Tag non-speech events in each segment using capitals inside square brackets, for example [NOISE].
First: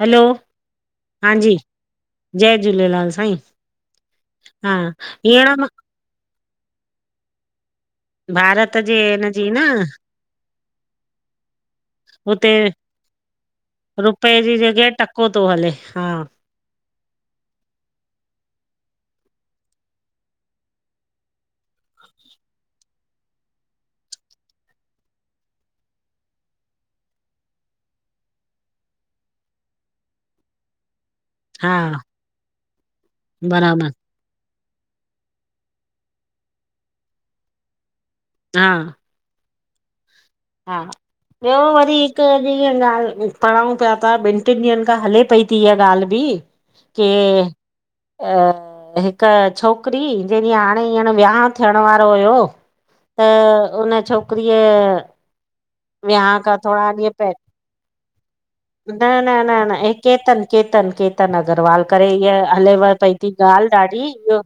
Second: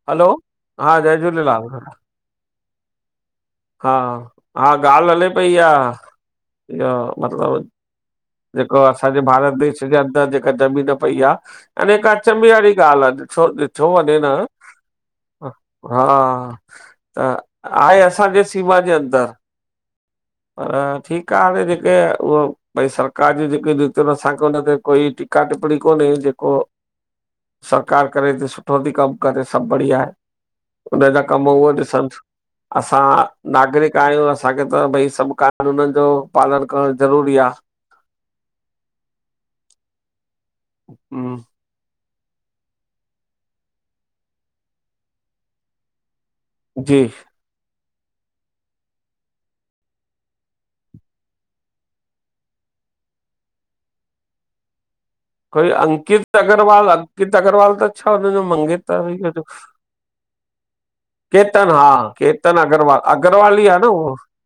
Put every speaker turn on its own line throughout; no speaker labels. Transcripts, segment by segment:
Hello,
hello हा जय
हांजी।
झूलेलाल
जय झूलेलाल साईं।
हा, हा ॻाल्हि हले पई
हींअर मां
इहा, मतिलबु
भारत
जेको
जे
असांजे
हिनजी
भारत
न
देश जे अंदरि जेका ज़मीन पई आह, अने का
हुते
अचंबे वारी ॻाल्हि आह। छो ॾिठो वञे
रुपए
न,
जी जॻह टको थो हले
हा त आहे असांजे सीमा जे अंदर्।
[INAUDIBLE]
पर ठीकु आहे, हले जेके उहो भई सरकार जी जेके नीतियूं आहिनि, असांखे हुन ते कोई का टिपणी कोन्हे जेको
[INAUDIBLE]
सरकार करे थी, सुठो थी कमु करे, सभु बढ़िया आहे। उन जा कम उहो
हा
ॾिसनस्, असां
बराबर
नागरिक कयूं, असांखे त भई सभु कानूननि जो पालन करणु ज़रूरी आ।
हां हा,
हम्म,
ॿियो वरी क जीअं ॻाल्हि पढ़ऊं पिया ता, ॿिनि टिनि ॾींहनि खां हले पई थी इहा ॻाल्हि बि।
जी
केर [UNINTELLIGIBLE] अ हिक छोकिरी, जंहिंजी हाणे हींअन विहांउ थियण वारो हुयो। त उन छोकिरीअ
कोई अंकित
वियांह खां
अगरवाल,
थोरा ॾींहं पहिर
अंकित अगरवाल त छा हुनजो मंगेतर
न
हुई
न
गडु
न न
[UNINTELLIGIBLE]
हे केतन, केतन, केतन अगरवाल
हा
करे ईअ
केतन
हलेव
अग्रवाल
पई थी
अग्रवाल ई
ॻाल्हि
आ न
ॾाढी,
उहो
इहो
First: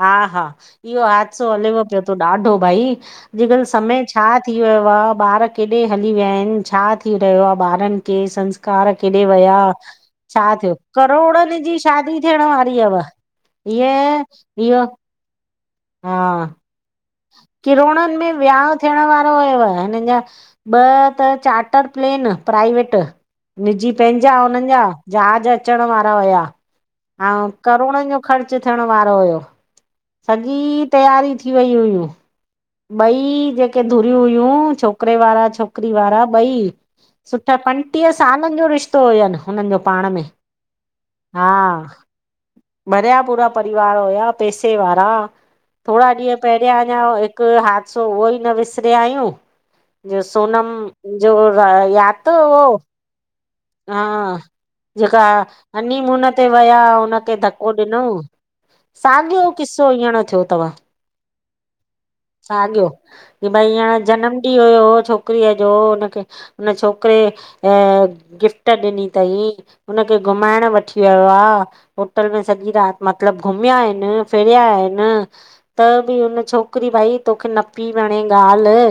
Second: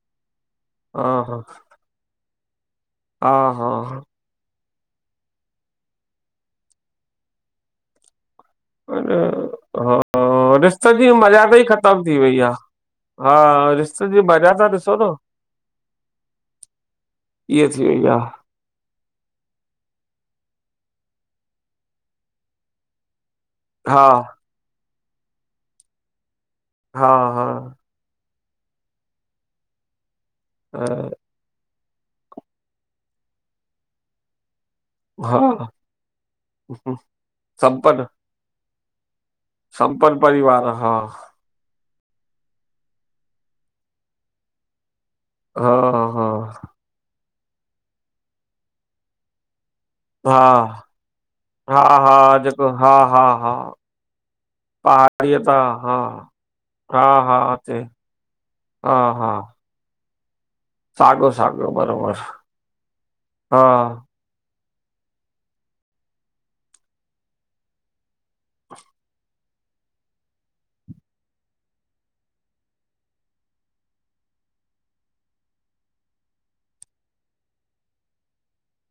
हा, हा, इहो
हा हा
हादसो हलेव पियो थो ॾाढो भई! अॼुकल्ह
हा
समय छा थी वियो आ? ॿार केॾे हली विया आहिनि? छा थी रहियो आहे ॿारनि खे संस् कार
हा
केॾे वया?
हा
छा
हा,
थियो?
रिश्ते जी मर्यादा
करोड़नि
ई
जी
ख़तम थी
शादी
वई
थियण
आ।
वारी हुवव।
हा रिश्ते जी
ईअं
मर्यादा
इहो
ॾिसो न
हा,
इहा थी वई
किरोड़नि
आ
में वियाउं थियण वारो हुयव, हिनन् जा ॿ त चार्टर प्लेन प्राइवेट। निजी
हा
पंहिंजा हुननि जा, जहाज अचण वारा हुया,
हा हा
अऊं करोड़नि जा ख़र्च थियण वारो हुयो, सॼी तयारी थी वई हुयूं। ॿई जेके धुरियूं हुयूं, छोक करे
हा
वारा
हा,
छोकिरी वारा ॿई, सुठा
संपन्न
पंटीह सालनि जो रिश्त तो हुयनि हुननि जो पाण
संपन्न
में
परिवार हा
हा भरिया पूरा परिवार हुया, पैसे वारा।
हा
थोरा
हा
ॾींहं पहिरियां अञां हिकु हादिसो उहो ई न विसरिया आहियूं। जो
हा,
सोनम जो
हा,
यादि
हा,
अथव
जेको
उहो?
हा, हा, हा
हा, जेका
पहाड़ीअ तां हा।
हनीमुन ते वया
हा, हा,
हुनखे,
अचे
धको ॾिन‌ऊं?
हा, हा
किसो हीअर थियो अथव
साॻियो साॻियो बरोबर
साॻियो की
हा।
भई हींअर जनम की हुयो छोकिरीअ जो हुनखे हुन छोकिरे अअअ गिफ्ट ॾिनी तई, हुनखे घुमाइण वठी वयो आ होटल में सॼी राति मतिलबु घुमिया आहिनि, फिरिया आहिनि। त बि हुन छोकिरी भाई तोखे न पेई वणे ॻाल्हि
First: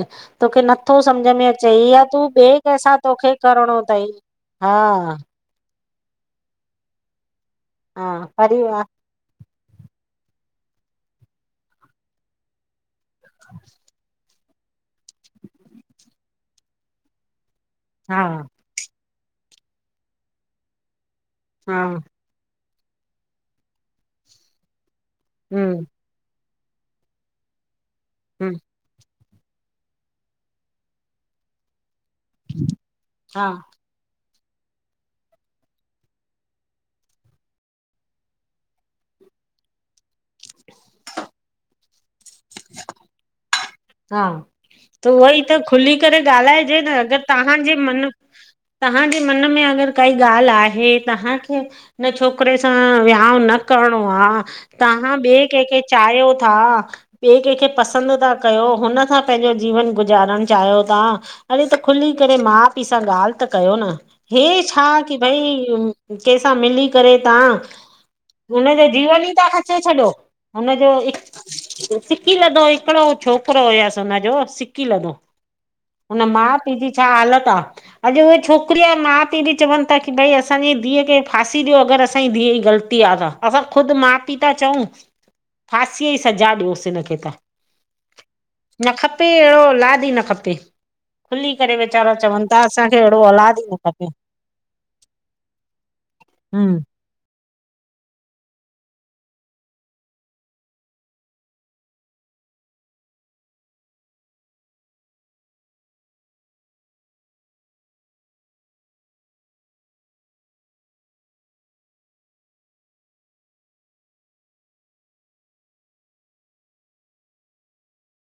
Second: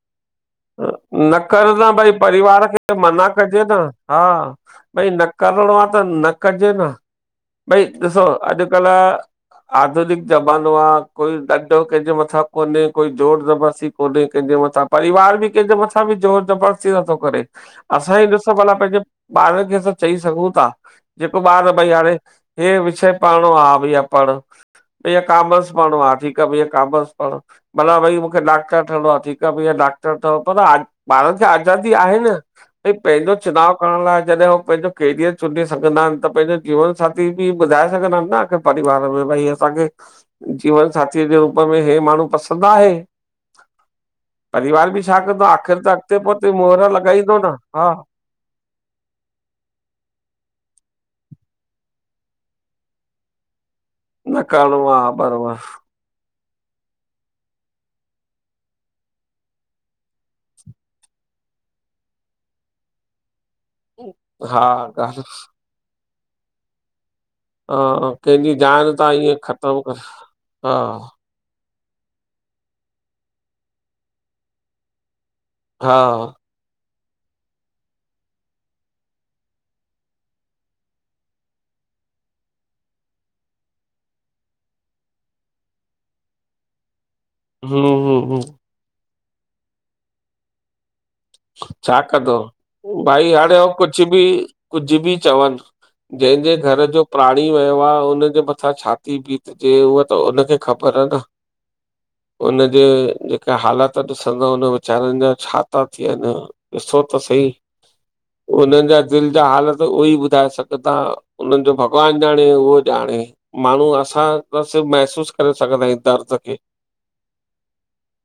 तोखे नथो समझ
न
में
कर
अच‌इ
न
या
भई
तूं ॿिए
परिवार खे
कंहिंसा
मना
तोखे
कजे न
करिणो तई
हा। भई न करिणो आ त न कजे न, भई
हा
ॾिसो अॼु
परिवार
कल आधुनिक ज़मानो आ, कोई ॾंडो कंहिंजे मथां कोन्हे, कोई जोर ज़बरदस्ती कोन्हे कंहिंजे मथां, परिवार कोई कंहिंजे मथां बि जोर ज़बरदस्ती नथो करे। असां
हा
ई ॾिसो भला पंहिंजे ॿारनि खे असां चई सघूं था। जेको ॿार
हा
भई हाणे हे विषय पढ़णो आ भईया पढ़ु। भईया कॉमर्स
हम्म
पढ़णो आ, ठीक त भैया कामर्स पढ़ु। भला भाई मूंखे
हम्म
डॉक्टर ठहणो आ ठीक आ भैया डाक् ठहु पर आज् ॿारनि खे आज़ादी आहे न? भई पंहिंजो
हा
चुनाव करण लाइ जॾहिं हू पंहिंजो कैरियर चूंडे सघंदा आहिनि त पंहिंजो जीवन साथी बि ॿुधाए सघंदा आहिनि न? आखिर परिवार में भई असांखे जीवन साथीअ जे रूप में हे माण्हू पसंदि आहे।
हां।
परिवार बि
त
छा
उहो ई
कंदो
त
आख़िर
खुली करे
अॻिते पोइते
ॻाल्हाइजे
मोहर
न अगरि
लॻाईंदो न
तव्हांजे
हा
मन तव्हांजे मन में अगरि काई ॻाल्हि आहे तव्हांखे उन छोकिरे सां विहाांउ न करणो आ
न करिणो आ
तव्हां ॿिए
बराबरि
कंहिंखे चाहियो था ॿिए कंहिंखे पसंदि- कयो हुन सां पंहिंजो जीवन गुज़ारण चाहियो था अड़े त खुली करे माउ पीउ सां ॻाल्हि त कयो न, हे
हा
छा की
ॻाल्हि
भई कंहिंसां मिली करे तव्हां
हा कंहिंजी
हुन जो
जान तां
जीवन ई
ईअं
था खसे
ख़तम करे
छॾियो
हा
हुनजो सिकी लधो हिकिड़ो छोकिरो हुयसि हुनजो सिकी लधो
हा
हुन माउ पीउ जी छा हालत आ अॼु उहे छोकिरी जा माउ पीउ बि चवनि था की भई असांजी धीअ खे फासी ॾियो अगरि असांजी धीअ जी ग़लती आ। त असां ख़ुदि माउ पीउ था चऊं फासीअ जी सजा ॾियोसि हिन खे त।
हम्म् हम्म। हम्म
न खपे अहिड़ो ओलादि ई न खपे। खुली करे
छा
वेचारा
कंदव,
चवनि था असांखे अहिड़ो
भई हाणे
औलाद
हू
ई न
कुझु
खपे।
बि कुझ बि चवनि जहिंजे
हम्म
घर जो प्राणी वयो आ उनजे मथां छाथी बीतजे उहा त उनखे ख़बर न? हुन जे जेके हालात ॾिसंदउ न वीचारनि जा छा था थियनि ॾिसो त सही उननि जा दिलि जा हालत उहो ई ॿुधाए सघंदा उन्हनि जो भॻवानु ॼाणे उहो ॼाणे। माण्हू असां बसि महसूस करे सघंदा आहियूं दर्द खे।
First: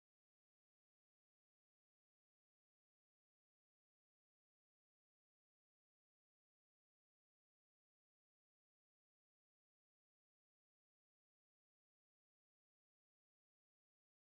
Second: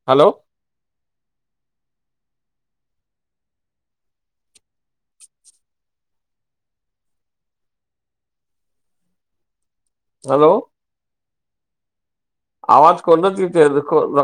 हलो हलो आवाज़ कोन थी अचे रखो रखो